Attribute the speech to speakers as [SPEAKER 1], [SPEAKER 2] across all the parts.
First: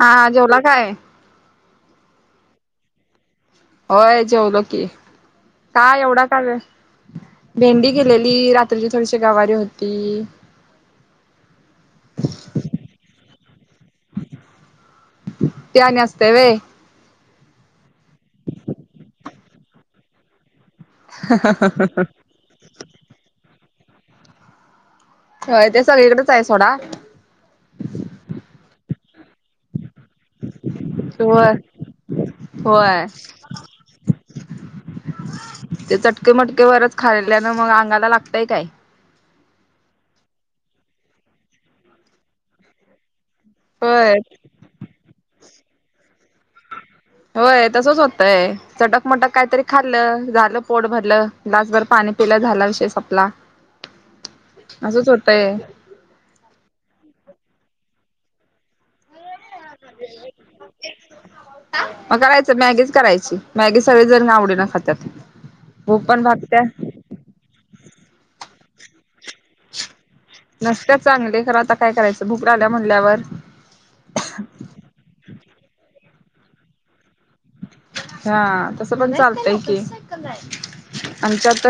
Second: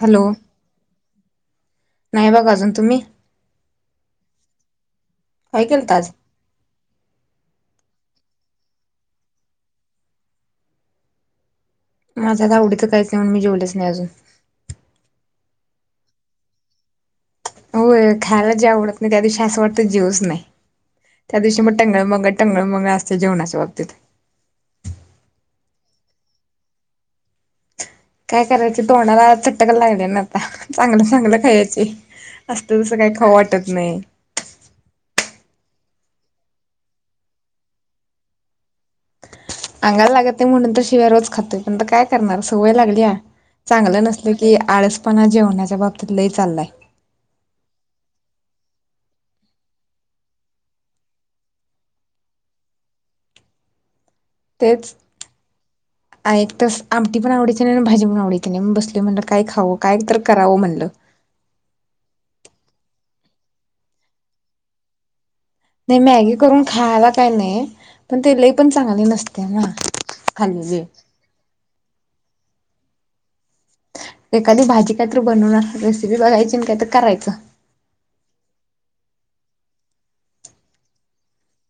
[SPEAKER 1] हा
[SPEAKER 2] हॅलो
[SPEAKER 1] हा, जेवला काय?
[SPEAKER 2] नाही बघ अजून तुम्ही?
[SPEAKER 1] होय जेवलो की
[SPEAKER 2] काय
[SPEAKER 1] का
[SPEAKER 2] केलंत आज
[SPEAKER 1] एवढा का ग? भेंडी गेलेली रात्रीची थोडीशी गवारी होती.
[SPEAKER 2] माझ्या आवडीच काहीच नाही, म्हणून मी जेवलेच नाही अजून.
[SPEAKER 1] ते आणि असतंय व्हय.
[SPEAKER 2] होय. खायला जे आवडत नाही त्या दिवशी असं वाटतं जेवूच नये त्या दिवशी मग टंगलमंगल टंगमंगळ असतय जेवणाच्या बाबतीत
[SPEAKER 1] व्हय ते सगळीकडच आहे सोडा
[SPEAKER 2] काय करायच तोंडाला चटक लागल्या ना चांगलं चांगलं
[SPEAKER 1] होय
[SPEAKER 2] खायची असलं तसंल
[SPEAKER 1] होय
[SPEAKER 2] काही खाऊ वाटत नाही
[SPEAKER 1] ते चटके मटके वरच खाल्यान मग अंगाला लागतय काय
[SPEAKER 2] अंगाला लागत नाही म्हणून तर शिव्या रोज खातोय पण आता काय करणार सवय लागल्या चांगलं
[SPEAKER 1] होय
[SPEAKER 2] नसल की आळसपणा जेवणाच्या बाबतीत लय चाललाय
[SPEAKER 1] होय तसंच होतय चटकमटक काहीतरी खाल्लं झालं पोट भरलं ग्लासभर पाणी पिलं झाला विषय संपला असंच होतंय
[SPEAKER 2] हा एक तास आमटी पण आवडीची नाही आणि भाजी पण आवडीची नाही म्हणून बसलोय म्हणलं काय खाऊ काय तर करावं म्हणलं
[SPEAKER 1] मग करायचं मॅगीच करायची मॅगी सगळी जण आवडीन खात्यात
[SPEAKER 2] नाही मॅगी करून खायला काही नाही पण ते लय पण चांगली नसत्या नसत्या ना खाल्लेली
[SPEAKER 1] चांगली खर आता काय करायचं भुक लागल्या म्हणल्यावर
[SPEAKER 2] एखादी भाजी काहीत बनवणार रेसिपी बघायची आणि काही तर करायचं
[SPEAKER 1] हा तसं पण चालतंय की आमच्यात.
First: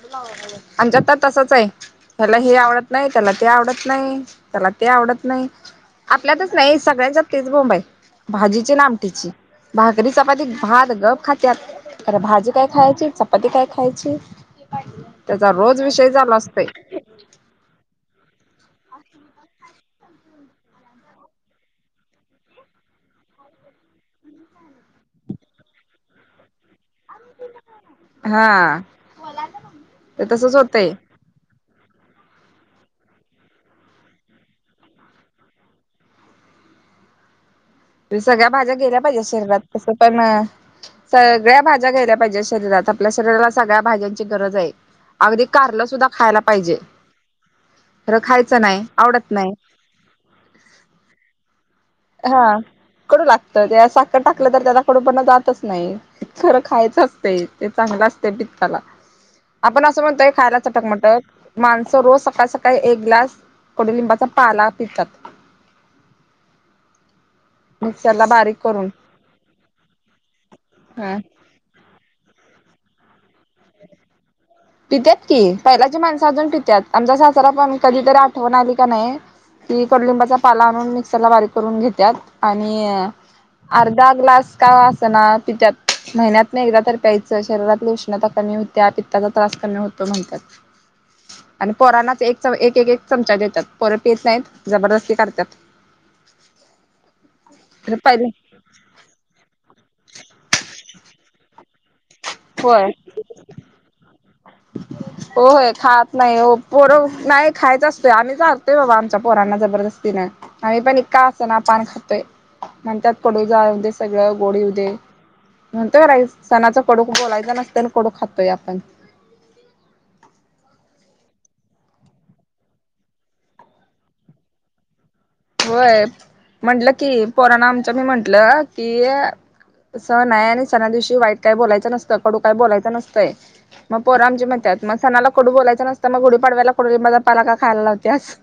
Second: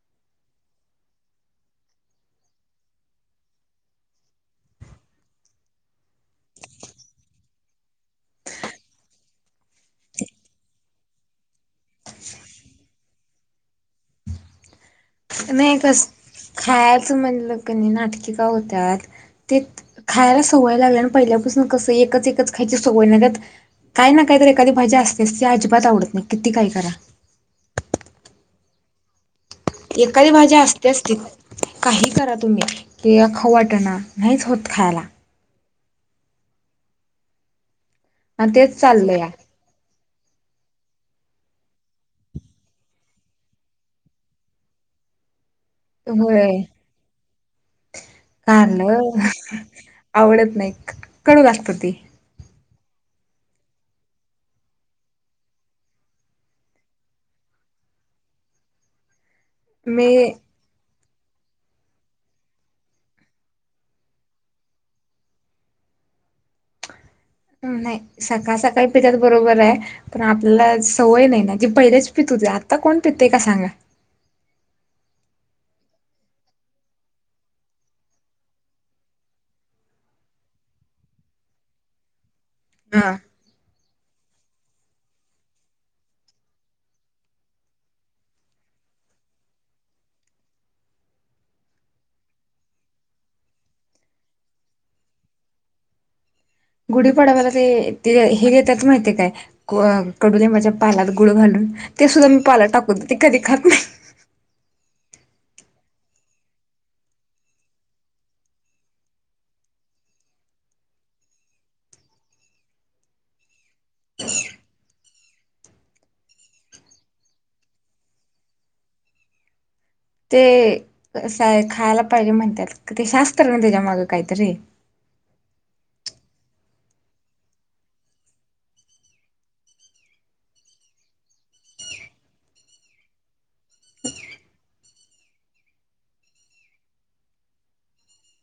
[SPEAKER 1] [inaudible] आमच्यात तर तसच आहे त्याला हे आवडत नाही त्याला ते आवडत नाही त्याला ते आवडत नाही आपल्यातच नाही सगळ्यांच्यात तेच बोंब हाय भाजीची आणि आमटीची भाकरी चपाती भात गप खात्यात खरं भाजी काय खायची चपाती काय खायची हे पाहिजे ग
[SPEAKER 2] नाही कस खायचं म्हणलं कनय नाटकि का होत्यात ते खायला सवय लागल्याल आणि पहिल्यापासून कसं एकच एकच खायची सवय नाही त्यात काय ना काही तर एखादी भाजी असत्याच ती अजिबात आवडत नाही किती काय करा
[SPEAKER 1] हा ते
[SPEAKER 2] एखादी भाजी
[SPEAKER 1] तसच होतंय
[SPEAKER 2] असत्याच ती काही करा तुम्ही की खाऊ वाटणा नाहीच होत खायला
[SPEAKER 1] तुझ्या सगळ्या
[SPEAKER 2] आणि
[SPEAKER 1] भाज्या
[SPEAKER 2] तेच
[SPEAKER 1] गेल्या पाहिजेत
[SPEAKER 2] चाललंय
[SPEAKER 1] शरीरात तसं पण सगळ्या भाज्या घ्यायल्या पाहिजे शरीरात आपल्या शरीराला सगळ्या भाज्यांची गरज आहे अगदी कारलं सुद्धा खायला
[SPEAKER 2] होय
[SPEAKER 1] पाहिजे खरं खायचं नाही
[SPEAKER 2] कारलं
[SPEAKER 1] आवडत नाही
[SPEAKER 2] आवडत नाही कडू लागतं ते
[SPEAKER 1] हा कडू लागत तेज्यात साखर टाकलं तर त्याचा कडू पना जातच नाही खरं खायचं असतय ते चांगलं असतय पित्ताला आपण असं
[SPEAKER 2] मी
[SPEAKER 1] म्हणतोय खायला चटकमटक माणसं रोज सकाळ सकाळी एक ग्लास कोडुलिंबाचा पाला पितात
[SPEAKER 2] हम नाही
[SPEAKER 1] मिक्सरला
[SPEAKER 2] सकाळ
[SPEAKER 1] बारीक
[SPEAKER 2] सकाळ
[SPEAKER 1] करून
[SPEAKER 2] पितात बरोबर आहे पण आपल्याला
[SPEAKER 1] हा
[SPEAKER 2] सवय नाही ना जे पहिलेच पित होते आता कोण पितय का सांगा
[SPEAKER 1] पित्यात की पहिल्याची माणसं अजून पित्यात आमचा सासरा पण कधीतरी आठवण आली कनाय ते कडूलिंबाचा पाला आणून मिक्सरला बारीक करून घेत्यात आणि
[SPEAKER 2] हा
[SPEAKER 1] अर्धा ग्लास का असना पित्यात महिन्यातन एकदा तर प्यायचं शरीरातल उष्णता कमी होत्या होत्या पित्ताचा त्रास कमी होतो म्हणतात आणि पोरांनाच एक च एक एक चमचा देत्यात पोर पित नाहीत जबरदस्ती करत्यात [inaudible]
[SPEAKER 2] गुढीपाडव्याला ते ते हे देतात माहितीय काय कडुलिंबाच्या पाल्यात गूळ घालून ते सुद्धा टाकून ते कधी खात नाही.
[SPEAKER 1] ह. होय खातं नाही हो पोर नाही खायचा असतोय आम्ही सगतोय बाबा आमच्या पोरांना जबरदस्ती न. आम्ही पण इतका असना पान खातोयं म्हणतात कडू जाऊ देे सगळं गोड येऊ देे. म्हणतोयं सणाचा कडूक बोलायचं नसत आणि कडू खातोयं आपण.
[SPEAKER 2] ते असं खायला पाहिजे म्हणतात ते शास्त्र त्याच्या माग काहीतरी.
[SPEAKER 1] होय म्हटलं की पोरनां आमचं मी म्हटलं की सण आहे आणि सणा दिवशी वाईट काय बोलायचं नसतं कडू काय बोलायचं नसतंय. मग पोरं आमची म्हणतंय मग सणाला कडू बोलायचं नसतं मग गुडी पाडवायला कडुलीबाचा पाला का खायला लावत्यास.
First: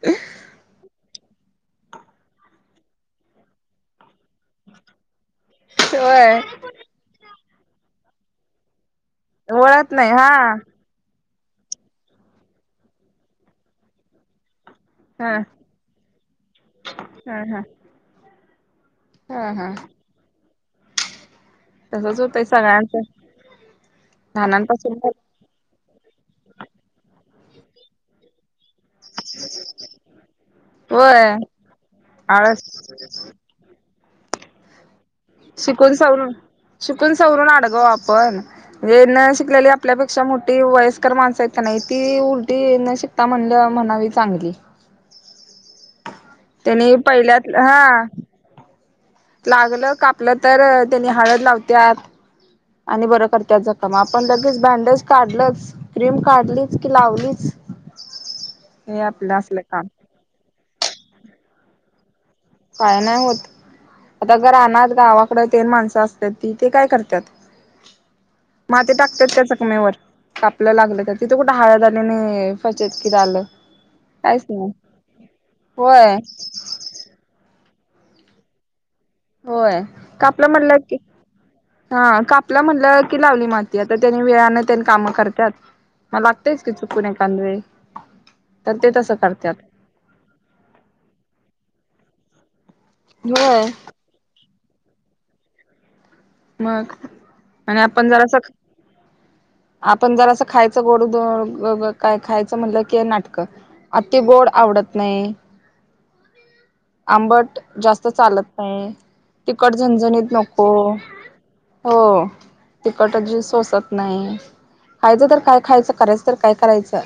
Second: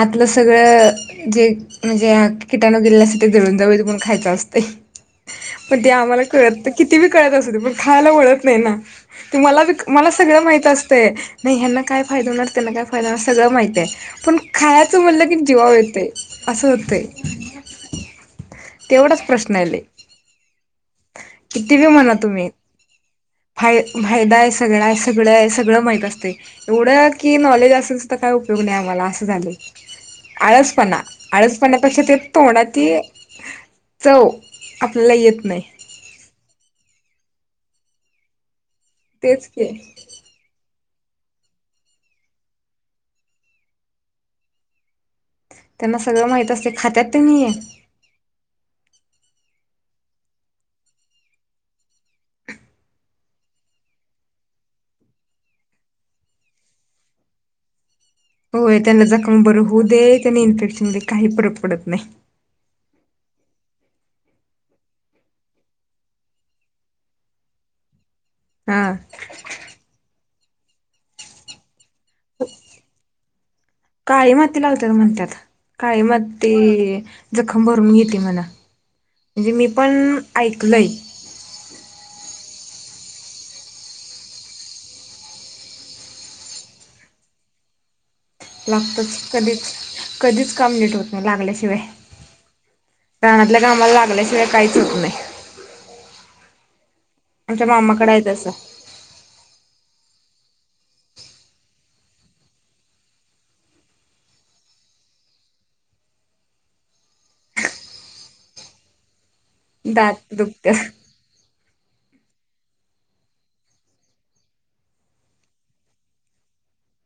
[SPEAKER 2] आतलं सगळं जे म्हणजे किटाणू गेलेल्या असतं ते जळून जवळ त पण खायचं असते पण ते आम्हाला
[SPEAKER 1] होय
[SPEAKER 2] कळतं. किती बी कळतं असू दे पण खायला वळत नाही ना ते मला
[SPEAKER 1] वळत
[SPEAKER 2] मला
[SPEAKER 1] नाही हा
[SPEAKER 2] सगळं माहित असते. नाही ह्यांना काय फायदा होणार त्यांना काय फायदा होणार सगळं माहिती आहे पण खायचं म्हणलं की
[SPEAKER 1] हा
[SPEAKER 2] जीवावर येते असं होते.
[SPEAKER 1] हा हा
[SPEAKER 2] तेवढाचं
[SPEAKER 1] हा
[SPEAKER 2] प्रश्न
[SPEAKER 1] हा
[SPEAKER 2] आले किती ब म्हणा
[SPEAKER 1] तसच होतंय
[SPEAKER 2] तुम्ही.
[SPEAKER 1] सगळ्यांचं
[SPEAKER 2] फाय फायदा आहे सगळा आहे
[SPEAKER 1] लहानांपासून
[SPEAKER 2] सगळं आहे सगळं माहीत असते. एवढं की नॉलेज, असेल त काय उपयोग नाही आम्हाला. झाली आळसपणा
[SPEAKER 1] होय
[SPEAKER 2] आळसपण्यापेक्षा ते
[SPEAKER 1] आळस
[SPEAKER 2] तोंडात. चव आपल्याला येतं.
[SPEAKER 1] शिकून सवरून शिकून सवरून अडगव आपण म्हणजे न
[SPEAKER 2] तेच की
[SPEAKER 1] शिकलेली आपल्याप. त्याक्षा मोठी वयस्कर माणसं आहेत का नाही ती उलटी न शिकता म्हणल्या म्हणावी चांगली.
[SPEAKER 2] त्यांना सगळं माहिती.
[SPEAKER 1] त्यांनी पहिल्यात हा. लागलं कापलं तर त्यानी हळद लावतात. आणि बरं करते जखम आपण लगेच बँडेज काढलचं. क्रीम काढलीचं की लावलीचं.
[SPEAKER 2] होय त्यांना जखम बरी होऊ दे त्यांनी इन्फेक्शन दे काही फरक पडतं नाही.
[SPEAKER 1] काय नाही होतं. आता ग राहना गावाकडे तेन माणसं असतात ती ते काय करतात. माती
[SPEAKER 2] हा
[SPEAKER 1] टाकतात त्या जखमेवर कापलं लागलं. तिथं कुठं हळद नाही फचत कि आलं. काहीच
[SPEAKER 2] काळीमाती
[SPEAKER 1] नाही
[SPEAKER 2] लावतात म्हणतात
[SPEAKER 1] होय
[SPEAKER 2] काळीमाती. जखम भरून येते म्हणा. म्हणजे मी
[SPEAKER 1] होय
[SPEAKER 2] पण
[SPEAKER 1] कापलं म्हटलं
[SPEAKER 2] ऐकलंय
[SPEAKER 1] की हा कापला म्हटलं की लावली माती आता त्यानी वेळने त्यांनी कामं करतात. लागतेयच की चुकून एखाद्या वेळेस तर ते तसं
[SPEAKER 2] लागतच
[SPEAKER 1] करत्यात.
[SPEAKER 2] कधीच कधीच कामं नीट होत नाही लागल्याशिवाय घराल्या
[SPEAKER 1] होय
[SPEAKER 2] कामाला लागल्याशिवाय काहीच होत नाही. आमच्या
[SPEAKER 1] मग आपण
[SPEAKER 2] मामाकडे आहे तसं
[SPEAKER 1] जरासक. आपण जरसं खायचं गोड का खायचं म्हणलं की नाटकं. आती गोड आवडत नाही. आंबट, जास्त चालत नाही तिकट
[SPEAKER 2] दात
[SPEAKER 1] झणझणीत नको.
[SPEAKER 2] दुखत्यात
[SPEAKER 1] हो तिखट जी सोसत नाही. खायचं, तर काय खायचं, करायचं तर काय करायचं.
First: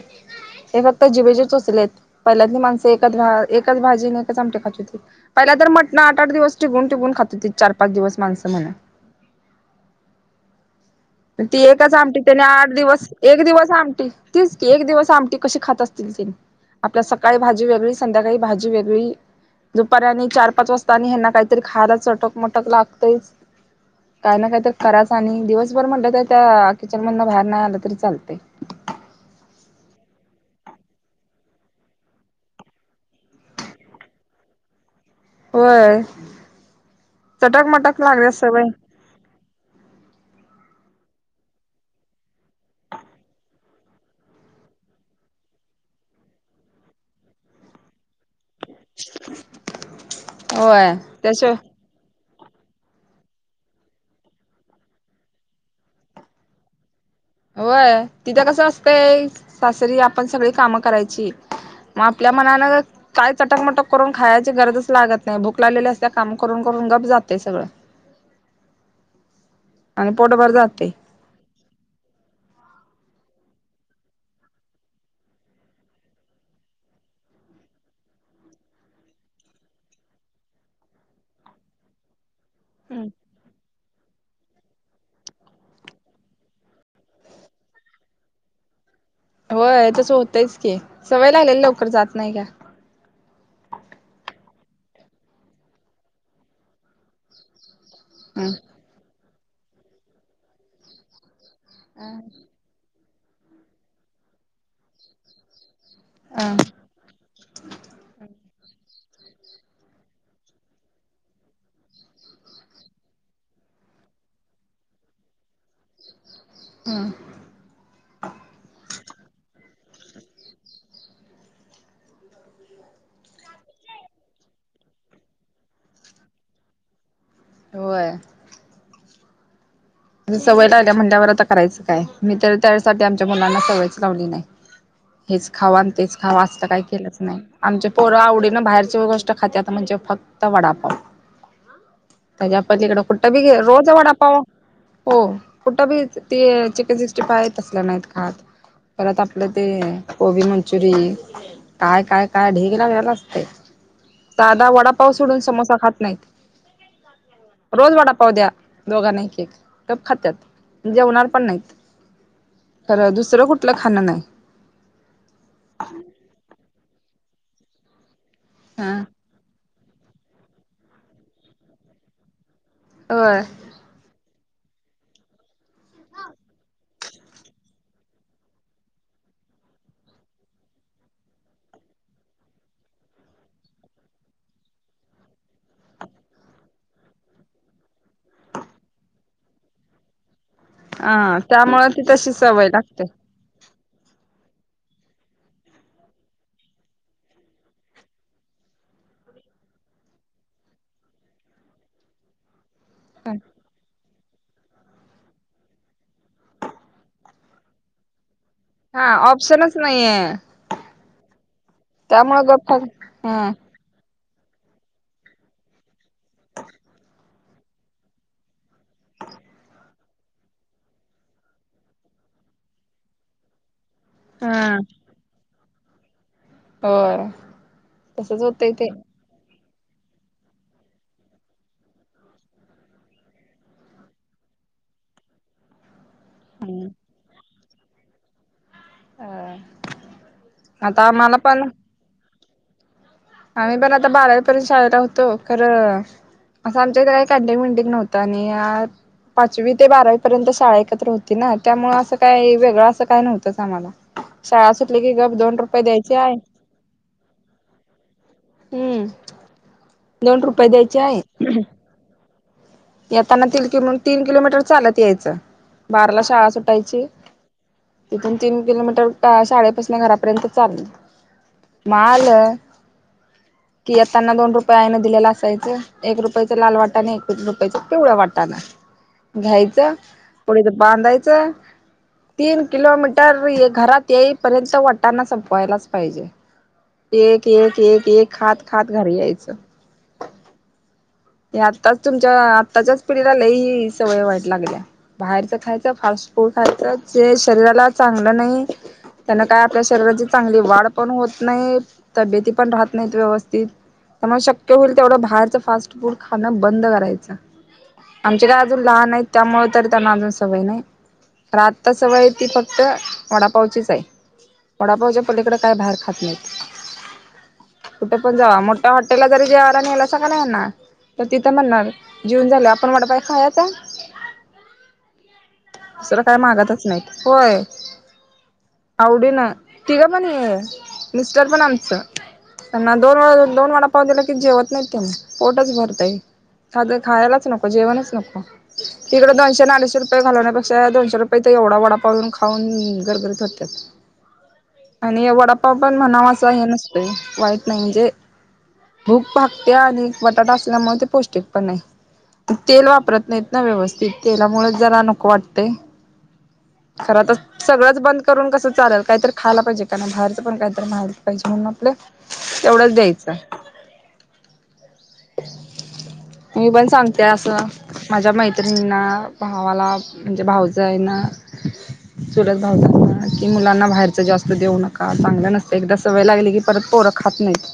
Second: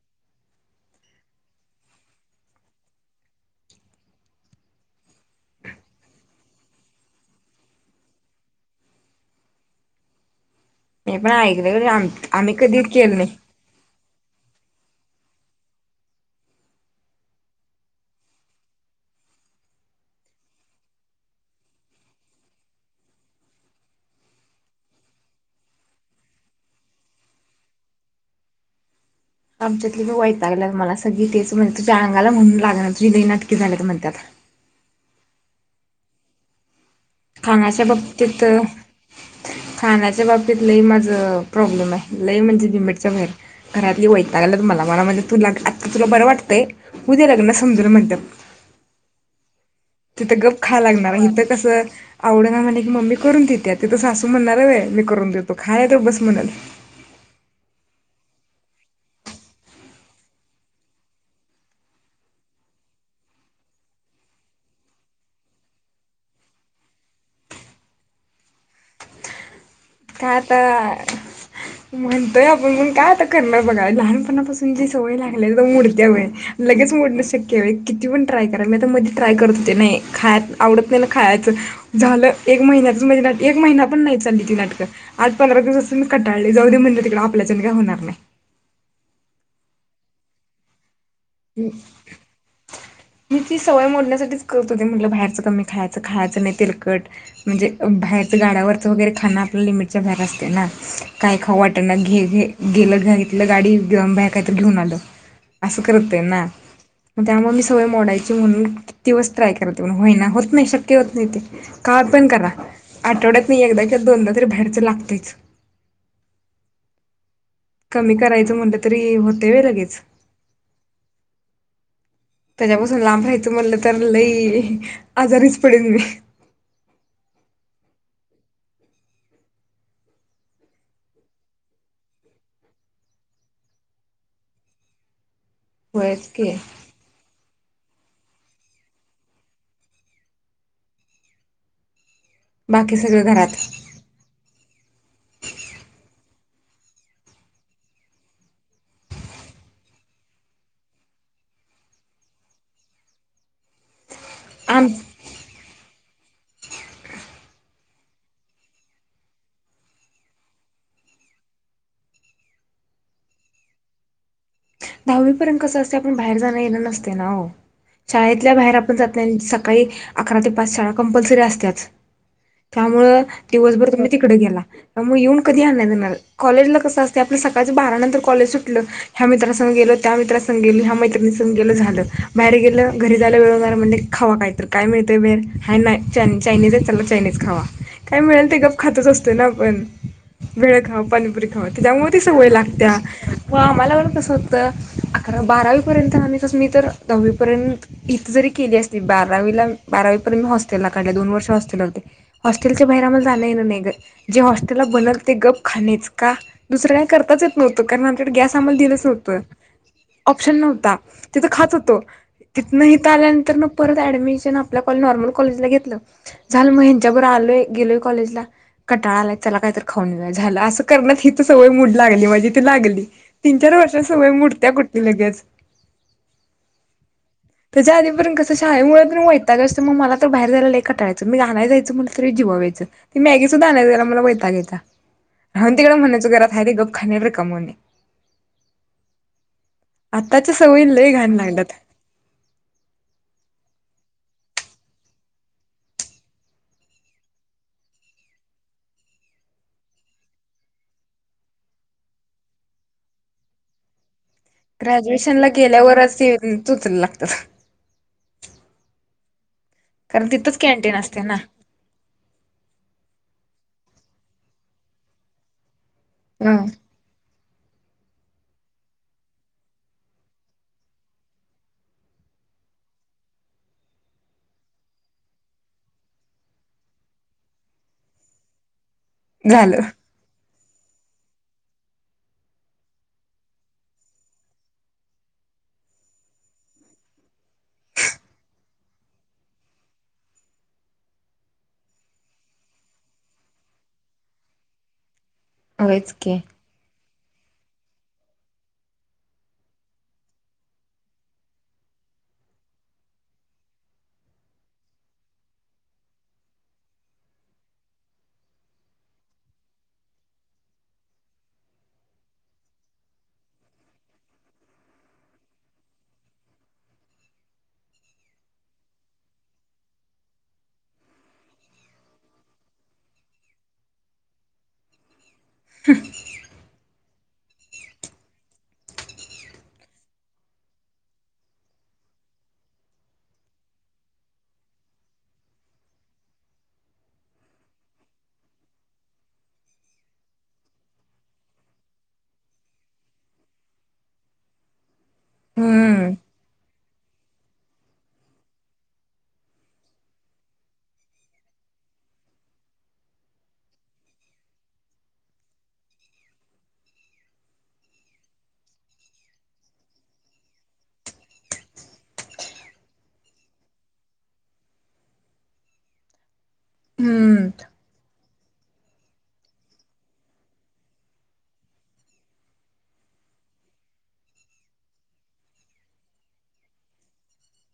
[SPEAKER 1] हे फक्त जिभेचे चोचलेत पहिल्यातली माणसे एकाच एकचं भाजी आणि एकाचं आमटी खातं होती. पहिल्या तर मटण आठ आठ दिवस टिकून टिकून खात होती चार पाच दिवस माणसं म्हण.
[SPEAKER 2] मी पण
[SPEAKER 1] ती
[SPEAKER 2] ऐकलंय
[SPEAKER 1] एकच
[SPEAKER 2] आम
[SPEAKER 1] आमटी त्याने
[SPEAKER 2] आम्ही
[SPEAKER 1] आठ
[SPEAKER 2] कधी
[SPEAKER 1] दिवस
[SPEAKER 2] केलं नाही
[SPEAKER 1] एक दिवस आमटी. तीच की एक दिवस आमटी कशी खात असतील ती. आपल्याला सकाळी भाजी वेगळी संध्याकाळी भाजी वेगळी. दुपारी आणि चार पाच वाजता आणि हेना काहीतरी खायला चटक मटक लागतयच. काय ना काही तर कराच आणि दिवसभर म्हटलं तर त्या किचन मधन बाहेर नाही आलं तरी चालतय.
[SPEAKER 2] आमच्यातली बी वैतागल्यात मला सगळी तेच म्हणतात तुझ्या अंगाला म्हणून लागाना तुझी लई नाटकी झालेत म्हणत्यात.
[SPEAKER 1] होय चटक
[SPEAKER 2] खाण्याच्या
[SPEAKER 1] मटक लागलया
[SPEAKER 2] बाबतीत
[SPEAKER 1] सवय.
[SPEAKER 2] खाण्याच्या बाबतीत लई माझं प्रॉब्लेम ये लई म्हणजे लिमिटच्या बाहेर. घरातली वैतागल्यात मला मला म्हणत्यात तुला आता तुला बरं वाटतंय हुदे लग्न समजल म्हणत्यात.
[SPEAKER 1] [inaudible]
[SPEAKER 2] तिथं गप खायला
[SPEAKER 1] होय
[SPEAKER 2] लागणार इथ
[SPEAKER 1] त्याशिवाय
[SPEAKER 2] कस- आवडंना म्हणल की मम्मी करून देतीया तिथं सासू म्हणणार होय मी करुन देतो खाय गप्प बस म्हणल.
[SPEAKER 1] होय तिथे कसं असतंय सासरी आपण सगळी कामं करायची. मग आपल्या मनानं काही चटकमटक करून खायची गरजच लागत नाही भूक लागलेली असत्या काम करून करून गप जातय सगळं. आणि
[SPEAKER 2] काय
[SPEAKER 1] पोटभर जाते
[SPEAKER 2] आता म्हणतोय आपण पण काय आता करणार बघा लहानपणापासून जी सवय लागली ये एकदम मोडतिया व्हय. लगेच मोडणं शक्य आहे होय किती पण ट्राय करा मी आता मधी ट्राय करत होते नाही खाय आवडत नाही ना खायाचं - झालं एक महिन्याच म्हणजे
[SPEAKER 1] हम्म
[SPEAKER 2] ना एक महिना पण नाही चालली ती नाटकं. आज पंधरा दिवस असून कटाळले जाऊ देे म्हणजे तिकडे आपल्याच्यान काय होणार नाही.
[SPEAKER 1] होय तसं होतयच की सवय लागलेली लवकर जात नाही घ्या.
[SPEAKER 2] मी ती सवय मोडण्यासाठीच करत होते म्हटलं बाहेरचं कमी खायचं खायचं नाही तेलकट. म्हणजे [inaudible] ते
[SPEAKER 1] हम्म
[SPEAKER 2] गाड्यावरच वगैरे खाणं आपल्या लिमिटच्या बाहेर असते ना काय खाऊ वाटना घे घे. गेलं घे घेतलं गाडी घेऊनं बाहेर काहीतरी घेऊन आलो. करते ना
[SPEAKER 1] अ
[SPEAKER 2] मग त्यामुळे मी सवय मोडायची म्हणून. दिवस ट्राय करते पण होईना होत नाही शक्य होत नाही ते काय पण करा. आठवड्यातन एकदा किंवा दोनदा तरी बाहेरचं लागतयच.
[SPEAKER 1] हां
[SPEAKER 2] कमी करायचं म्हटलं तरी होतय वय लगेच. त्याच्यापासून लांब राहायचं म्हणलं तर लई आजारीच पडेल मी.
[SPEAKER 1] होय सवय लागल्या म्हणल्यावर आता करायचं काय मी तर त्यासाठी आमच्या मुलांना सवयच लावली नाही. हेच खावं आणि तेच
[SPEAKER 2] होयच
[SPEAKER 1] खावं
[SPEAKER 2] की
[SPEAKER 1] आसल काय केलंच नाही. आमचे पोरं आवडीन बाहेरची गोष्ट खात्यात म्हणजे फक्त वडापाव. याच्या
[SPEAKER 2] बाकी
[SPEAKER 1] पलीकडं
[SPEAKER 2] सगळं
[SPEAKER 1] कुठं बी
[SPEAKER 2] घरात
[SPEAKER 1] घे रोज वडा पाव. हो कुठं बी ते चिकन सिक्स्टी फाय तसल नाहीत खात. परत आपलं ते कोबी मंचुरी. काय काय काय ढीग लागलेला असतय साधा
[SPEAKER 2] आम
[SPEAKER 1] वडा पाऊस सोडून समोसा खात नाहीत रोज वडापाव द्या दोघांना एक एक. गप खात्यात जेवणार पण नाहीत खरं दुसरं कुठलं खाणं नाही.
[SPEAKER 2] दहावी पर्यंत कसं असतय आपण बाहेर जाण येणार नसतय ना ओ शाळेतल्या बाहेर
[SPEAKER 1] हा.
[SPEAKER 2] आपण जात नाही सका- काही अकरा ते पाच शाळा कंपल्सरी असत्याच त्यामुळ
[SPEAKER 1] होय
[SPEAKER 2] दिवसभर तुम्ही- तिकड गेला मग येऊन कधी आण येणार, कॉलेजला कसं असते आपल्या सकाळच बारा नंतर कॉलेज सुटलं, ह्या मित्रां गेलं, त्या मित्रा संग गेलं, ह्या मैत्रिणी संग गेलं झालं, बाहेर गेलं घरी जायला वेळ व्हायला म्हणलं की खावा काय तर काय मिळतंय बेर हाय नाय चायनीज आहे, चला चायनीज खावा. काय मिळेल ते गप खातचं असतो ना आपण. भेळ खावं,
[SPEAKER 1] हा
[SPEAKER 2] पाणीपुरी खावा,
[SPEAKER 1] त्यामुळे
[SPEAKER 2] त्याच्यामुळे ती
[SPEAKER 1] तशी
[SPEAKER 2] सवय लागत्या
[SPEAKER 1] लागते.
[SPEAKER 2] व आम्हाला कसं तर अकरा बारावीपर्यंत आम्ही तसं मी तर दहावीपर्यंत इथे जरी केली असती, बारावीला बारावीपर्यंत मी हॉस्टेलला काढले, दोन वर्ष मी हॉस्टेला काढले. हॉस्टेलच्या बाहेर आम्हाला जाणं येणं नाही ग. जे हॉस्टेलला बनल ते गप खाणेच का? दुसरं काही करताच येत नव्हतं, कारण आमच्याकडे गॅस आम्हाला दिलंच
[SPEAKER 1] हा
[SPEAKER 2] न्हवतं.
[SPEAKER 1] ऑप्शनच नाहीये
[SPEAKER 2] ऑप्शन नव्हता तिथं खात होतो,
[SPEAKER 1] त्यामुळे गप्प
[SPEAKER 2] तिथंन इथं
[SPEAKER 1] हा
[SPEAKER 2] आल्यानंतर परत ऍडमिशन आपल्या कॉल नॉर्मल कॉलेजला घेतलं. झालं मग ह्यांच्याबर आलोय, गेलोय कॉलेजला. कटाळा आलाय चला काय तर खाऊन येऊ, झालं असं करण्यात इथं सवय मूड लागली म्हणजे ती लागली. तीन चार वर्षात सवय मुडत्या
[SPEAKER 1] हा
[SPEAKER 2] कुठली लगेच?
[SPEAKER 1] होय.
[SPEAKER 2] त्याच्या आधीपर्यंत
[SPEAKER 1] तसच
[SPEAKER 2] कसं
[SPEAKER 1] होतंय ते
[SPEAKER 2] शाळेमुळं पण त्यावेळेस तर मग मला तर बाहेर जायला लई कंटाळा यायचं मी आणायला जायचं म्हटलं तरी जिवावर यायचं. ती मॅगी सुद्धा आणायला जायला मला वैताग यायचा, राहून तिकडे म्हणायचं घरात आहे ते गप खाणे आणि रिकामे होणे.
[SPEAKER 1] हा.
[SPEAKER 2] आताच्या सवयी लई घाण लागल्यात.
[SPEAKER 1] आम्ही पण आता बारावीपर्यंत शाळेला होतो खरं आता आमच्या घरात [unintelligible] नव्हतं आणि आज पाचवी ते बारावीपर्यंत शाळा एकत्र होती ना, त्यामुळे असं काय वेगळं असं काय नव्हतंच आम्हाला. शाळा सुटली की गप दोन रुपये द्यायचे आई.
[SPEAKER 2] चोचले लागतात,
[SPEAKER 1] हम्म
[SPEAKER 2] कारण
[SPEAKER 1] दोन
[SPEAKER 2] तिथंच
[SPEAKER 1] रुपये
[SPEAKER 2] कॅन्टीन
[SPEAKER 1] द्यायचे
[SPEAKER 2] असते ना.
[SPEAKER 1] आहे येताना तीन किल, तीन किलोमीटर चालत यायचं, बाराला शाळा
[SPEAKER 2] हं
[SPEAKER 1] सुटायची. तिथून तीन किलोमीटर त्या शाळेपासून घरापर्यंत चालत. मग आलं कि येताना दोन रुपये आईने दिलेले असायचं, एक रुपयच लाल वाटाणे आणि एक रुपय च पिवळा वाटाणा
[SPEAKER 2] झालं.
[SPEAKER 1] घ्यायचं पिढीत बांधायचं तीन किलोमीटर घरात येईपर्यंत वाटाणा संपवायलाच पाहिजे. एक एक एक एक खात खात घरी यायचं. हे आताच तुमच्या आत्ताच्याच पिढीला लई सवय वाईट लागल्या, बाहेरचं खायचं,
[SPEAKER 2] होयच
[SPEAKER 1] फास्ट
[SPEAKER 2] की.
[SPEAKER 1] फूड खायचं, जे शरीराला चांगलं नाही त्यांना काय आपल्या शरीराची चांगली वाढ पण होत नाही, तब्येती पण राहत नाहीत व्यवस्थित. त्यामुळे शक्य होईल तेवढं बाहेरचं फास्ट फूड खाणं बंद करायचं. आमचे काय अजून लहान आहेत, त्यामुळे तरी त्यांना अजून काय सवय नाही. अन् आता सवय ती फक्त वडापावचीच आहे. वडापावच्या पलीकडे काय बाहेर खात नाहीत. कुठे पण जावा, मोठ्या हॉटेलला जरी जेवायला नेलस का नाही यांना तर तिथं म्हणणार जेवून झाल्यावर आपण वडपाव खायाचा? दुसरं काय मागतच नाहीत. होय. आवडीनं तिघं पण हे मिस्टर पण आमचं. त्यांना दोन वेळा दोन वडापाव दिला की जेवत नाही त्यांनी पोटचं भर तय खा ग खायलाच नको जेवणच नको. तिकडे दोनशे अन् अडीचशे रुपये घालवण्यापेक्षा, दोनशे रुपये इथं एवढा वडापाव येऊन खाऊन गरगरीत होतात. आणि वडापपा पण [inaudible]
[SPEAKER 2] हम्म
[SPEAKER 1] म्हणावाच [inaudible] आहे न वाईट नाही म्हणजे भूप भकते्या आणि बटाटा [inaudible] मुळे ते पौष्टिक पण आहे. तेल वापरत नाहीत ना, व्यवस्थित तेलामुळे जरा [inaudible] नक वाटते खरं तरच सगळंच बंद करून कसं चालेल काहीतरी खायला पाहिजे, का बाहेरचं पण काहीतरी [inaudible] महायच पाहिजे म्हणून आपलं. तेवढंच द्यायचंय. मी पण सांगते
[SPEAKER 2] हम्म.
[SPEAKER 1] असं माझ्या माहिती त्रींना भावाला म्हणजे भावजई नां. [inaudible] सुरत भावतां कि मुलांना बाहेरच जास्त देऊ नका चांगलं नसत एकदा सवय लागली की परत पोरखात नाही.